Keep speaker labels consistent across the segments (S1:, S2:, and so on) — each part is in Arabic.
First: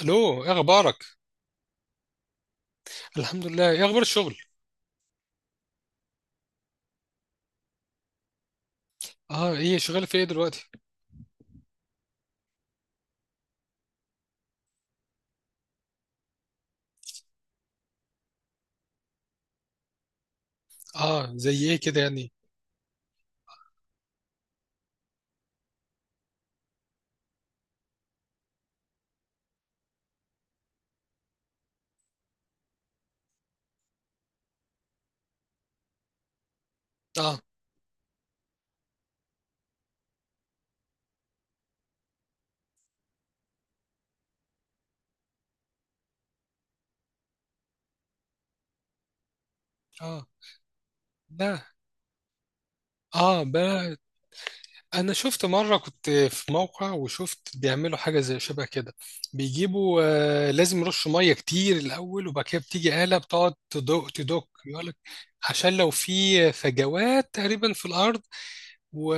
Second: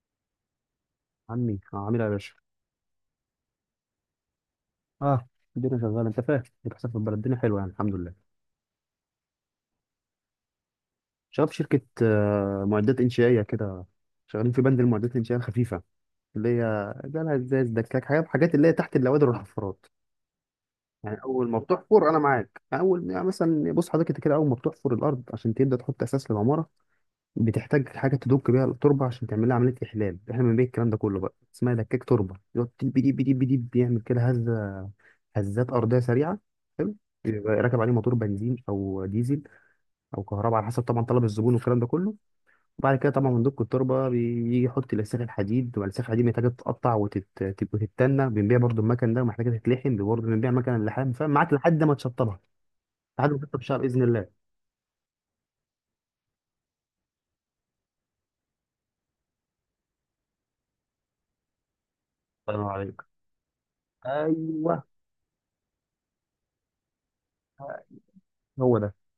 S1: الو، ايه اخبارك؟
S2: عمي عاملها يا باشا.
S1: الحمد لله. ايه اخبار الشغل؟
S2: اه الدنيا شغاله، انت فاهم اللي بيحصل في البلد، الدنيا حلوه يعني الحمد لله.
S1: اه. ايه شغال في ايه دلوقتي؟
S2: شغال في شركه، معدات انشائيه كده. شغالين في بند المعدات الانشائيه الخفيفه، اللي هي جالها ازاز دكاك حاجات اللي هي تحت النوادر والحفارات. يعني
S1: اه،
S2: اول ما
S1: زي ايه كده
S2: بتحفر، انا
S1: يعني؟
S2: معاك، يعني اول يعني مثلا بص حضرتك انت كده، اول ما بتحفر الارض عشان تبدا تحط اساس للعماره، بتحتاج حاجه تدك بيها التربه عشان تعمل لها عمليه احلال. احنا بنبيع الكلام ده كله بقى، اسمها دكاك تربه، يقعد ديب ديب ديب ديب، بيعمل كده هزه، هزات ارضيه سريعه. حلو.
S1: اه.
S2: يبقى راكب عليه موتور بنزين او ديزل او كهرباء، على حسب طبعا طلب الزبون والكلام ده كله. وبعد كده طبعا مندوب التربه بيجي يحط الاسلاخ الحديد، والاسلاخ الحديد محتاجه تتقطع وتتنى، بنبيع برضو المكن ده، ومحتاجه تتلحم برضو،
S1: اه.
S2: بنبيع مكن اللحام، فاهم معاك،
S1: لا.
S2: لحد ما تشطبها. لحد ما
S1: اه
S2: تشطب شعر
S1: بقى.
S2: باذن الله.
S1: انا شفت مره كنت في موقع وشفت بيعملوا حاجه زي شبه كده بيجيبوا. آه، لازم يرشوا ميه كتير الاول، وبعد
S2: الله
S1: كده
S2: ينور عليك.
S1: بتيجي آلة بتقعد تدق تدق
S2: ايوه.
S1: يقول لك عشان لو في فجوات تقريبا في الارض،
S2: هو ده.
S1: و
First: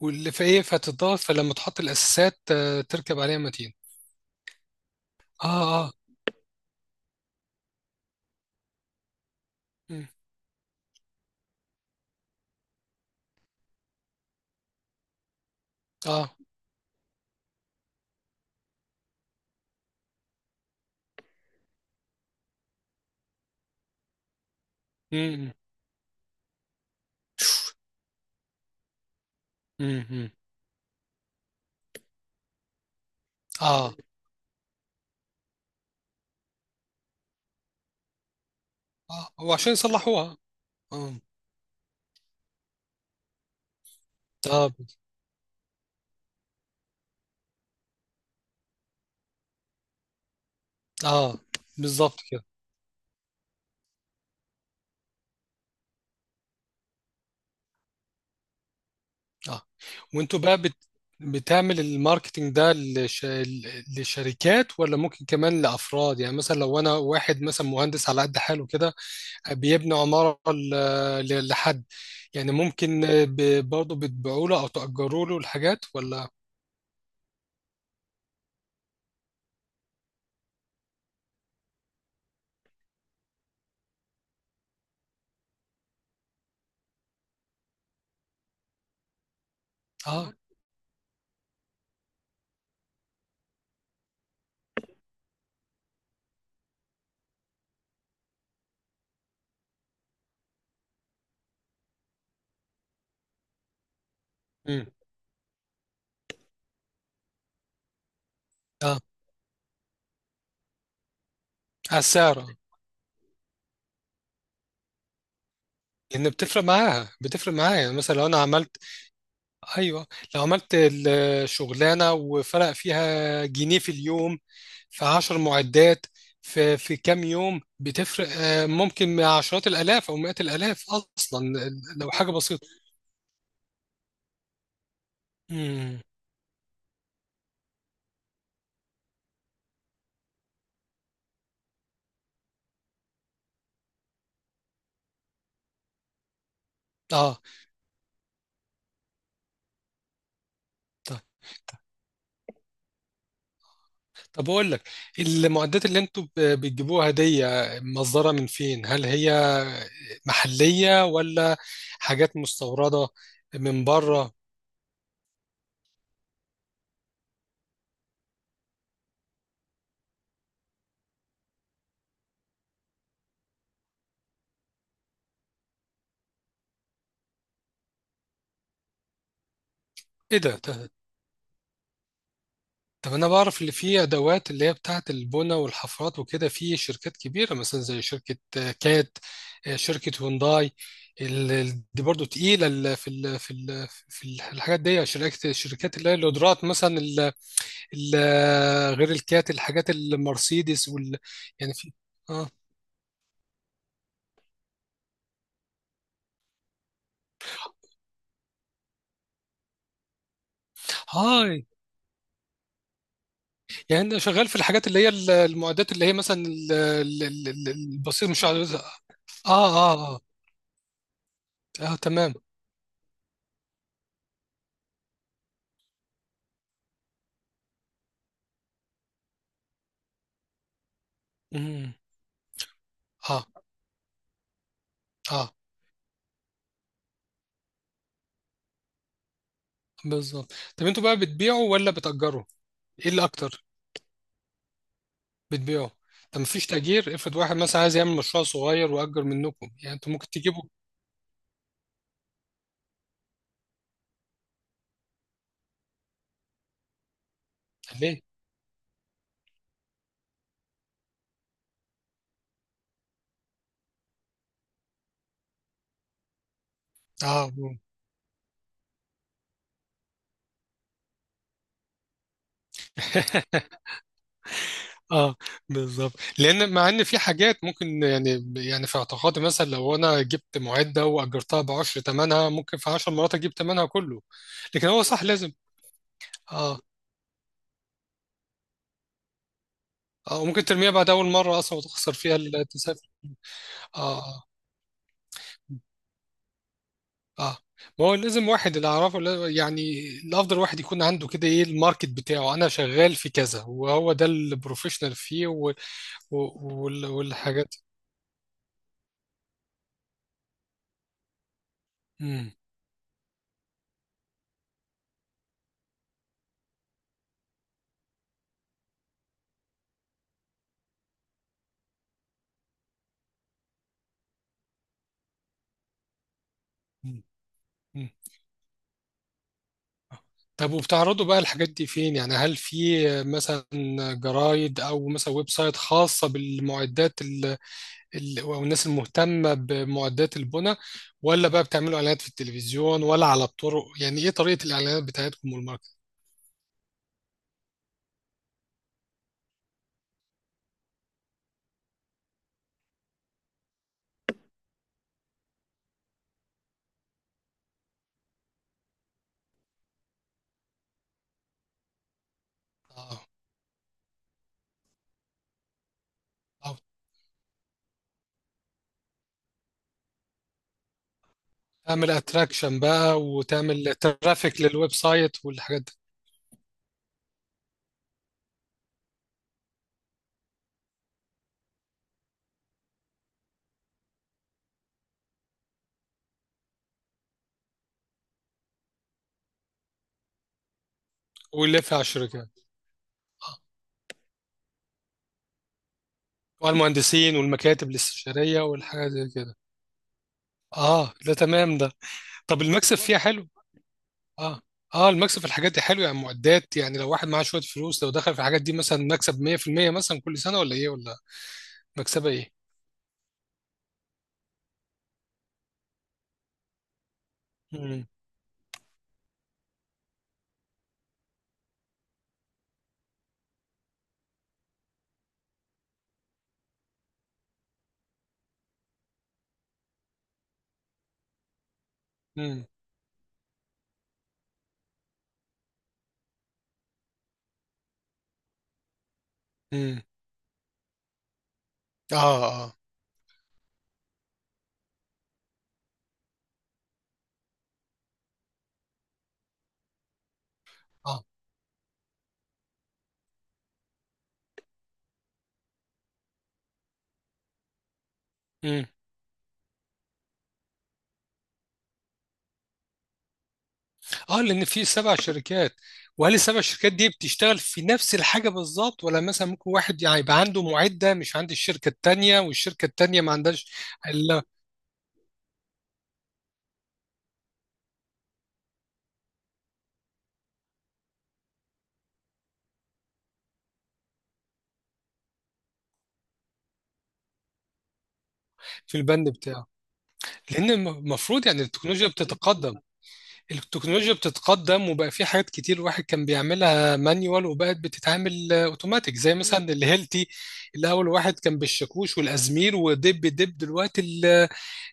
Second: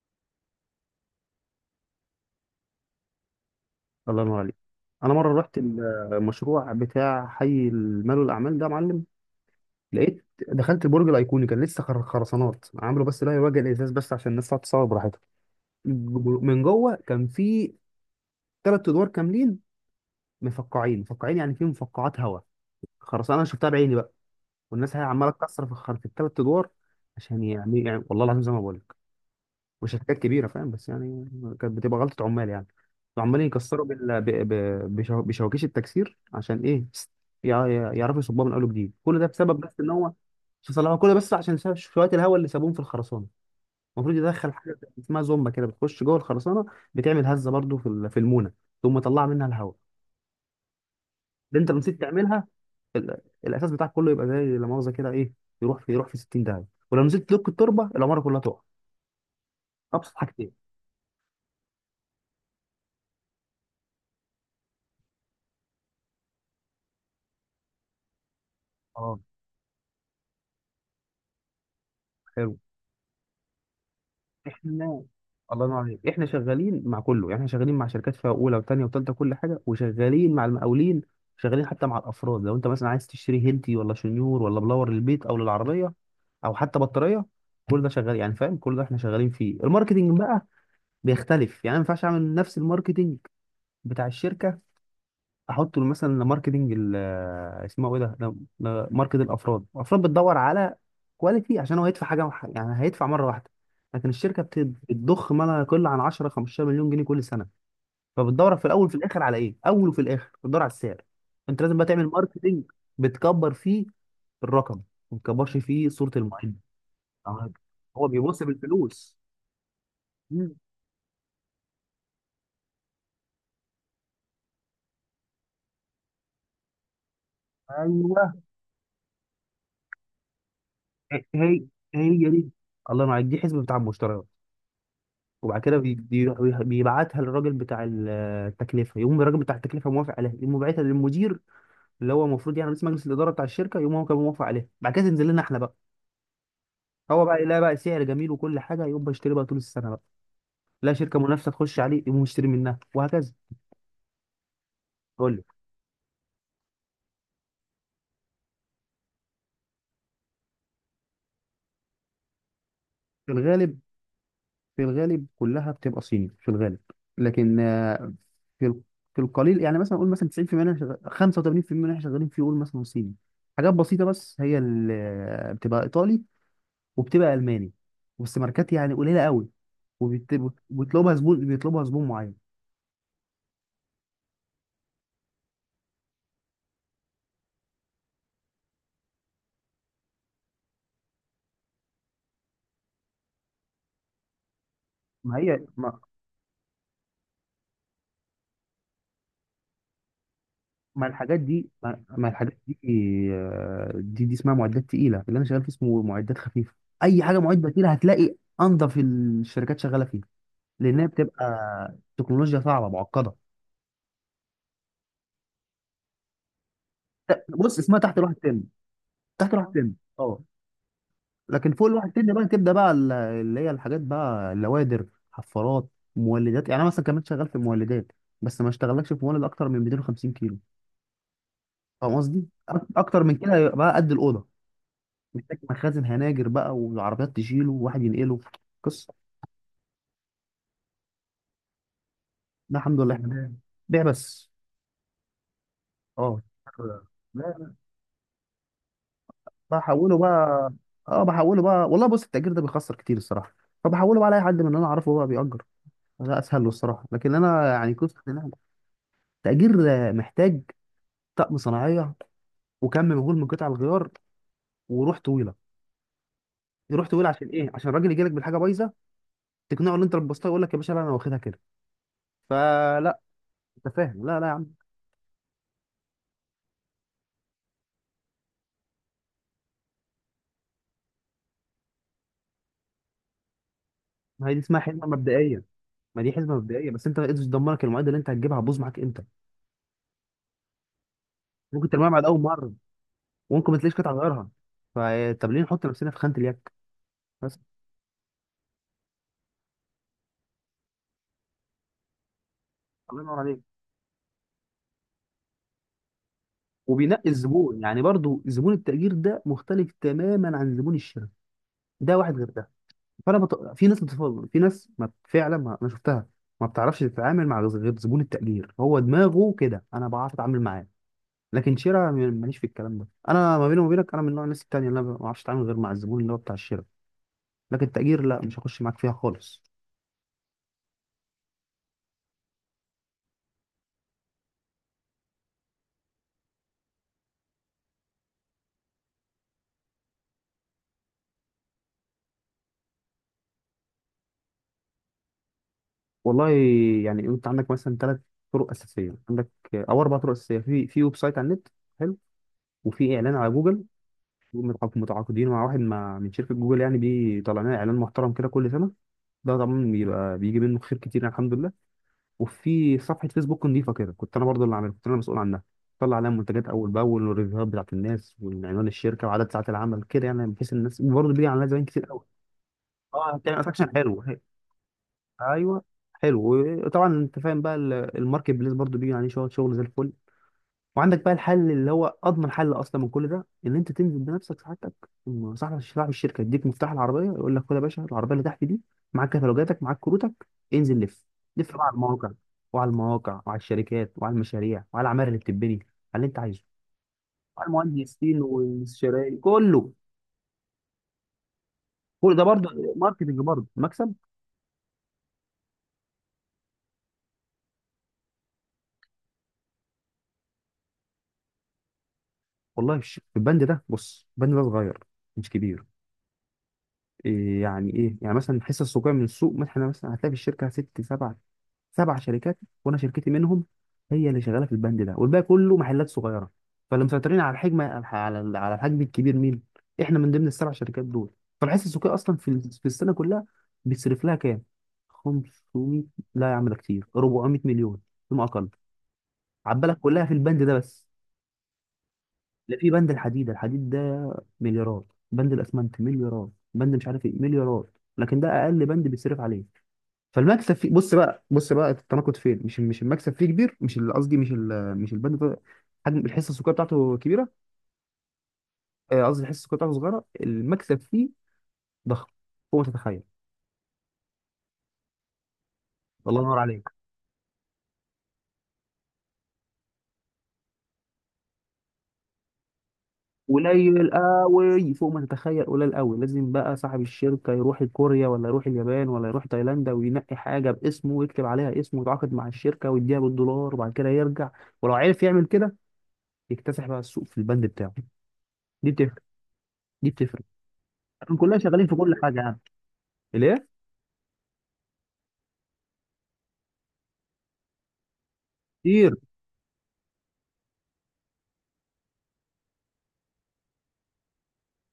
S1: واللي في ايه فتضاف، فلما تحط الاساسات تركب عليها متين.
S2: الله ينور عليك. انا مره رحت
S1: اه. اه.
S2: المشروع بتاع حي المال والاعمال ده يا معلم.
S1: مم،
S2: لقيت دخلت البرج الايقوني، كان لسه خرسانات عملوا، بس لا يواجه الازاز بس عشان الناس تقعد تصور براحتها.
S1: اه.
S2: من جوه كان في ثلاث ادوار كاملين مفقعين مفقعين، يعني في مفقعات هواء، خرسانه انا شفتها بعيني بقى. والناس هي عماله
S1: مم.
S2: تكسر في في الثلاث ادوار عشان يعني، والله العظيم زي ما بقول، مش حاجات
S1: امم.
S2: كبيره فاهم، بس يعني كانت بتبقى غلطه عمال يعني. عمالين يكسروا
S1: اه.
S2: بال... ب... ب... بشو... بشواكيش التكسير، عشان ايه؟ يع... يعرفوا يصبوها من اول وجديد. كل ده
S1: اه، هو
S2: بسبب
S1: عشان
S2: بس ان هو،
S1: يصلحوها.
S2: شو صلاح كل
S1: اه.
S2: ده، بس عشان ساب شويه الهواء اللي سابوهم في الخرسانه. المفروض يدخل
S1: اه.
S2: حاجه اسمها زومبا كده، بتخش جوه الخرسانه، بتعمل هزه برضو في في المونه، ثم تطلع منها الهواء.
S1: اه
S2: اللي انت لو نسيت
S1: بالظبط كده.
S2: تعملها، ال... الاساس بتاعك كله يبقى زي لا مؤاخذه كده ايه، يروح في 60 داهيه. ولو نسيت تلك التربه العماره كلها تقع.
S1: اه،
S2: ابسط
S1: وانتوا
S2: حاجتين.
S1: بقى بتعمل الماركتينج ده لشركات، ولا ممكن كمان لافراد؟ يعني مثلا لو انا واحد مثلا مهندس على قد حاله كده،
S2: اه
S1: بيبني عمارة لحد، يعني
S2: حلو.
S1: ممكن برضه بتبيعوا له او
S2: احنا،
S1: تأجروا له
S2: الله ينور
S1: الحاجات
S2: عليك، احنا
S1: ولا؟
S2: شغالين مع كله يعني، احنا شغالين مع شركات فيها اولى وثانيه وثالثه كل حاجه، وشغالين مع المقاولين، شغالين حتى مع الافراد. لو انت مثلا عايز تشتري هيلتي ولا شنيور ولا بلور للبيت او للعربيه او حتى بطاريه، كل ده شغال يعني فاهم، كل ده احنا شغالين فيه. الماركتنج
S1: اه.
S2: بقى بيختلف، يعني أنا ما ينفعش اعمل نفس الماركتنج بتاع الشركه احط له مثلا ماركتنج ال- اسمه ايه ده لا- لا، ماركت الافراد. الافراد بتدور على كواليتي، عشان هو يدفع حاجه يعني هيدفع مره واحده. لكن الشركه
S1: امم.
S2: بتضخ ما لا يقل عن 10 15 مليون جنيه كل سنه، فبتدور في الاول وفي
S1: اه،
S2: الاخر على ايه، اول وفي الاخر بتدور على السعر. انت لازم بقى
S1: على
S2: تعمل
S1: السعر،
S2: ماركتنج بتكبر فيه الرقم، ما بتكبرش فيه صوره
S1: لان
S2: المعلم.
S1: بتفرق معاها،
S2: آه،
S1: بتفرق معايا. يعني
S2: هو
S1: مثلا لو انا
S2: بيبص
S1: عملت.
S2: بالفلوس.
S1: ايوه، لو
S2: مم.
S1: عملت الشغلانه وفرق فيها جنيه في اليوم في 10 معدات، في كام يوم
S2: ايوه.
S1: بتفرق ممكن مع عشرات الالاف او مئات الالاف.
S2: هي
S1: اصلا
S2: هي
S1: لو
S2: هي
S1: حاجه
S2: دي.
S1: بسيطه.
S2: الله ينور عليك، دي حسبه بتاع المشتريات، وبعد كده
S1: امم.
S2: بيروح بيبعتها للراجل بتاع التكلفه، يقوم الراجل بتاع التكلفه موافق عليها، يقوم باعتها للمدير، اللي هو المفروض يعني رئيس مجلس الاداره بتاع الشركه، يقوم هو كان موافق عليها، بعد كده تنزل لنا احنا بقى. هو
S1: اه.
S2: بقى يلاقي بقى سعر جميل وكل حاجه، يقوم بيشتري بقى طول السنه بقى، لا شركه
S1: طيب.
S2: منافسه تخش عليه يقوم مشتري منها، وهكذا.
S1: طب اقول لك،
S2: قول لي.
S1: المعدات اللي انتوا بتجيبوها دي، مصدرها من فين؟ هل هي محليه ولا حاجات مستورده
S2: في الغالب.
S1: من بره؟
S2: في الغالب كلها بتبقى صيني في الغالب، لكن في ال- في القليل يعني مثلا نقول مثلا 90% منها شغال، 85% منها شغالين في، يقول مثلا صيني. حاجات بسيطة بس هي اللي بتبقى إيطالي وبتبقى الماني، بس ماركات يعني قليله قوي،
S1: ايه ده.
S2: وبيطلبها زبون، بيطلبها زبون معين.
S1: طب انا بعرف اللي فيه ادوات اللي هي بتاعه البنى والحفرات وكده، في شركات كبيره مثلا زي شركه كات، شركه هونداي. دي برضو تقيله. الحاجات دي
S2: ما
S1: شركات،
S2: هي
S1: الشركات
S2: ما,
S1: اللي هي القدرات مثلا غير الكات، الحاجات المرسيدس
S2: ما
S1: وال...
S2: الحاجات دي
S1: يعني في.
S2: ما, ما
S1: اه.
S2: الحاجات دي دي اسمها معدات تقيله. اللي انا شغال فيه اسمه معدات خفيفه. اي حاجه معده تقيله هتلاقي انضف الشركات شغاله فيها، لانها بتبقى
S1: هاي.
S2: تكنولوجيا صعبه معقده.
S1: يعني انا شغال في الحاجات اللي هي المعدات اللي هي مثلا
S2: بص، اسمها تحت
S1: البسيط،
S2: الواحد
S1: مش
S2: تم.
S1: عارف. اه.
S2: تحت الواحد تم
S1: اه، اه.
S2: اه، لكن فوق
S1: آه
S2: الواحد تاني
S1: تمام.
S2: بقى تبدا بقى اللي هي الحاجات بقى اللوادر، حفارات، مولدات. يعني انا مثلا كمان شغال في المولدات، بس ما اشتغلكش في مولد اكتر من 250 كيلو.
S1: مم.
S2: فاهم قصدي؟ اكتر من
S1: اه.
S2: كده يبقى بقى قد الاوضه،
S1: اه
S2: محتاج مخازن، هناجر بقى، والعربيات تشيله وواحد ينقله، قصه.
S1: بالظبط. طب انتوا بقى بتبيعوا ولا بتأجروا؟
S2: ده الحمد
S1: ايه
S2: لله
S1: اللي
S2: احنا بنبيع،
S1: اكتر؟
S2: بيع بس.
S1: بتبيعوا؟
S2: اه.
S1: طب مفيش تأجير؟ افرض
S2: لا
S1: واحد
S2: لا،
S1: مثلا عايز يعمل مشروع صغير، وأجر منكم، يعني انتوا
S2: بحوله
S1: ممكن
S2: بقى.
S1: تجيبوا.
S2: اه بحوله بقى. والله بص، التأجير ده بيخسر كتير الصراحه، فبحوله بقى لاي حد من اللي انا اعرفه بقى بيأجر، ده اسهل له الصراحه. لكن انا يعني قصه
S1: ليه؟
S2: إن أنا تأجير محتاج طقم صناعيه، وكم مهول من قطع الغيار، وروح طويله، روح طويله. عشان
S1: اه.
S2: ايه؟ عشان الراجل يجي لك بالحاجه بايظه، تقنعه ان انت لبستها، يقول لك يا باشا لا انا واخدها كده، فلا. انت فاهم، لا لا يا عم.
S1: اه، بالظبط. لان مع ان في حاجات ممكن، يعني يعني في اعتقادي مثلا لو انا جبت معده واجرتها ب 10، ثمنها ممكن في 10 مرات اجيب ثمنها كله.
S2: ما هي دي اسمها
S1: لكن هو
S2: حزمه
S1: صح، لازم.
S2: مبدئيه. ما دي حزمه
S1: اه.
S2: مبدئيه بس انت ايدز تدمرك، المعده اللي انت هتجيبها هتبوظ معاك امتى؟
S1: اه، وممكن ترميها بعد اول مره اصلا
S2: ممكن ترميها
S1: وتخسر
S2: بعد
S1: فيها
S2: اول مره،
S1: التسافر.
S2: وممكن ما تلاقيش قطع
S1: اه. آه.
S2: غيارها. فطب ليه نحط نفسنا في خانه اليك؟
S1: اه.
S2: بس.
S1: ما هو لازم واحد، اللي اعرفه يعني الافضل واحد يكون عنده كده، ايه الماركت بتاعه، انا شغال
S2: الله
S1: في
S2: ينور عليك.
S1: كذا، وهو ده البروفيشنال فيه، و... و...
S2: وبينقي
S1: والحاجات.
S2: الزبون يعني. برضو زبون التأجير ده مختلف تماما عن زبون الشراء، ده واحد غير
S1: مم.
S2: ده. فانا في ناس بتفضل، في ناس ما فعلا ما... انا شفتها ما بتعرفش تتعامل مع غير زبون التقدير، هو دماغه كده، انا بعرف اتعامل معاه، لكن شراء ماليش في الكلام ده انا. ما بيني وما بينك انا من نوع الناس التانية، اللي انا ما بعرفش اتعامل غير مع الزبون اللي هو بتاع الشراء،
S1: مم.
S2: لكن
S1: مم.
S2: التقدير لا، مش هخش معاك فيها خالص.
S1: طب وبتعرضوا بقى الحاجات دي فين؟ يعني هل في مثلا جرايد، او مثلا ويب سايت خاصة بالمعدات او الناس المهتمة بمعدات البنى، ولا بقى بتعملوا اعلانات في التلفزيون ولا على الطرق؟ يعني ايه طريقة الاعلانات بتاعتكم والماركت؟
S2: والله يعني انت عندك مثلا ثلاث طرق اساسيه، عندك او اربع طرق اساسيه، في في ويب سايت على النت. حلو. وفي اعلان على جوجل، متعاقدين مع واحد مع من شركه جوجل، يعني بيطلع لنا اعلان محترم كده كل سنه، ده طبعا بيبقى بيجي منه خير كتير يعني، الحمد لله. وفي صفحه
S1: اه.
S2: فيسبوك نظيفه كده، كنت انا برضه اللي عاملها، كنت انا مسؤول عنها، طلع عليها منتجات
S1: آه.
S2: اول باول، والريفيوهات بتاعت الناس، وعنوان الشركه، وعدد ساعات العمل كده يعني، بحيث الناس، وبرضه بيجي عليها زباين كتير
S1: تعمل
S2: قوي.
S1: اتراكشن بقى
S2: اه بتعمل اتراكشن
S1: وتعمل
S2: حلو.
S1: ترافيك للويب سايت والحاجات
S2: ايوه.
S1: دي.
S2: حلو. وطبعا انت فاهم بقى الماركت بليس برضه بيجي عليه شغل، شغل زي الفل. وعندك بقى الحل اللي هو اضمن حل اصلا من كل ده، ان انت تنزل بنفسك سعادتك، وم- صاحب صاحب الشركه يديك مفتاح العربيه، يقول لك خد يا باشا العربيه اللي تحت دي، معاك كتالوجاتك، معاك كروتك، انزل لف. لف بقى على
S1: ويلف على
S2: المواقع،
S1: الشركات.
S2: وعلى المواقع وعلى
S1: اه،
S2: الشركات وعلى المشاريع وعلى العماير اللي بتتبني، على اللي انت عايزه.
S1: والمهندسين
S2: وعلى
S1: والمكاتب
S2: المهندسين
S1: الاستشارية والحاجات زي
S2: والشرايين
S1: كده.
S2: كله.
S1: اه، ده تمام ده.
S2: كل ده
S1: طب
S2: برضه
S1: المكسب فيها
S2: ماركتنج،
S1: حلو؟
S2: برضه مكسب.
S1: اه. اه، المكسب في الحاجات دي حلو؟ يعني معدات، يعني لو واحد معاه شوية فلوس لو دخل في الحاجات دي مثلا، مكسب 100% مثلا كل سنة، ولا ايه، ولا؟ مكسبة ايه؟
S2: والله في في البند ده، بص البند ده صغير، مش كبير. إيه يعني؟
S1: امم.
S2: ايه يعني مثلا الحصه السوقيه من السوق، مثلا مثلا هتلاقي في الشركه 6 7 سبع شركات، وانا شركتي منهم، هي اللي شغاله في البند ده والباقي كله محلات صغيره. فاللي مسيطرين على الحجم، على على الحجم الكبير مين؟ احنا من ضمن السبع شركات دول. فالحس السوقي اصلا
S1: امم.
S2: في السنه كلها بيصرف لها كام؟ 500؟ لا يا عم ده كتير، 400 مليون فيما اقل. عبالك
S1: امم.
S2: كلها في البند ده بس؟
S1: اه.
S2: لا،
S1: اه.
S2: في بند الحديد. الحديد ده مليارات، بند الاسمنت مليارات، بند مش عارف ايه مليارات، لكن ده اقل بند بيصرف عليه. فالمكسب فيه، بص بقى، بص بقى التناقض فين، مش المكسب فيه كبير، مش البند ده حجم الحصه السكريه بتاعته كبيره.
S1: اه.
S2: قصدي الحصه السكريه بتاعته صغيره، المكسب فيه ضخم فوق ما تتخيل.
S1: اه، لان في 7 شركات. وهل
S2: الله ينور
S1: السبع
S2: عليك.
S1: شركات دي بتشتغل في نفس الحاجه بالظبط، ولا مثلا ممكن واحد يعني يبقى عنده معده مش عند الشركه التانيه، والشركه التانيه ما عندهاش؟
S2: قليل
S1: الا.
S2: قوي فوق ما تتخيل قليل قوي. لازم بقى صاحب الشركه يروح كوريا، ولا يروح اليابان، ولا يروح تايلاند، وينقي حاجه باسمه، ويكتب عليها اسمه، ويتعاقد مع الشركه ويديها بالدولار، وبعد كده يرجع. ولو عرف يعمل كده يكتسح بقى السوق في البند بتاعه. دي
S1: في
S2: بتفرق.
S1: البند بتاعه.
S2: دي بتفرق.
S1: لان
S2: احنا
S1: المفروض
S2: كلنا
S1: يعني
S2: شغالين في
S1: التكنولوجيا
S2: كل حاجه يعني.
S1: بتتقدم.
S2: ليه؟
S1: التكنولوجيا بتتقدم، وبقى في حاجات كتير الواحد كان بيعملها مانيوال، وبقت بتتعمل اوتوماتيك،
S2: كتير.
S1: زي مثلا الهيلتي. الاول واحد كان بالشاكوش والازمير ودب دب، دلوقتي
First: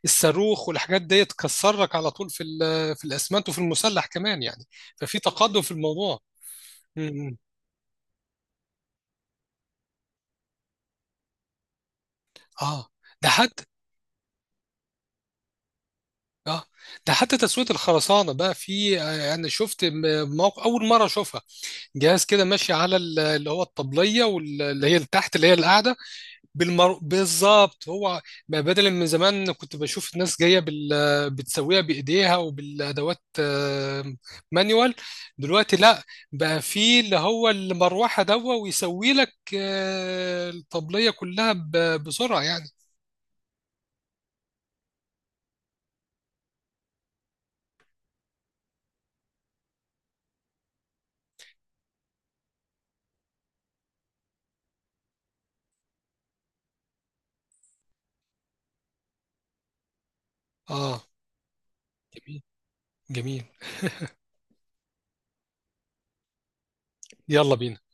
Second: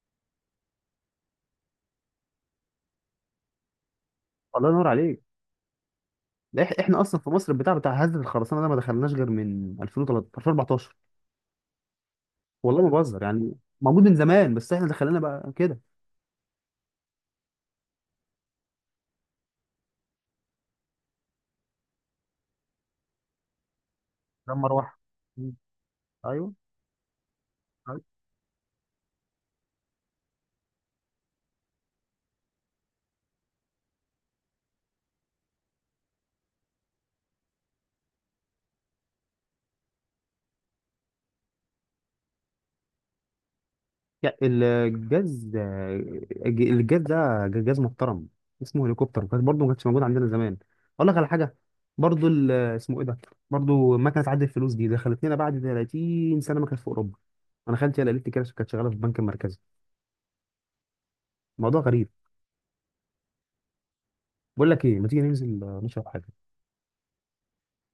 S1: الصاروخ والحاجات دي تكسرك على طول في في الاسمنت وفي المسلح كمان يعني.
S2: الله ينور
S1: ففي
S2: عليك.
S1: تقدم في الموضوع.
S2: لا، إح- احنا اصلا في
S1: امم.
S2: مصر البتاع بتاع هزة الخرسانه ده ما دخلناش غير من 2013 2014. والله ما
S1: اه
S2: بهزر
S1: ده
S2: يعني.
S1: حتى.
S2: موجود من زمان بس احنا دخلنا بقى كده.
S1: اه ده حتى تسوية الخرسانة بقى في. انا شفت موقع اول مرة اشوفها. جهاز كده ماشي على اللي هو الطبلية،
S2: لما
S1: واللي هي
S2: اروح.
S1: اللي تحت اللي هي
S2: مم.
S1: القاعدة.
S2: ايوه.
S1: بالظبط
S2: أيوة.
S1: هو. بقى بدل من زمان كنت بشوف الناس جايه بتسويها بايديها وبالادوات مانيوال. دلوقتي لا، بقى في اللي هو المروحه دوا ويسوي لك الطبليه كلها بسرعه يعني.
S2: يا- الجاز الجاز ده جاز محترم، اسمه هليكوبتر، كان برضه ما كانش موجود عندنا زمان. اقول لك على حاجه، برضه اسمه ايه ده، برضه مكنه عد الفلوس دي دخلت لنا بعد 30 سنه ما كانت في اوروبا. انا خالتي هي اللي قالت لي كده، كانت شغاله في البنك المركزي.
S1: اه.
S2: موضوع غريب.
S1: جميل. جميل.
S2: بقول لك ايه، ما تيجي ننزل نشرب حاجه؟
S1: يلا بينا.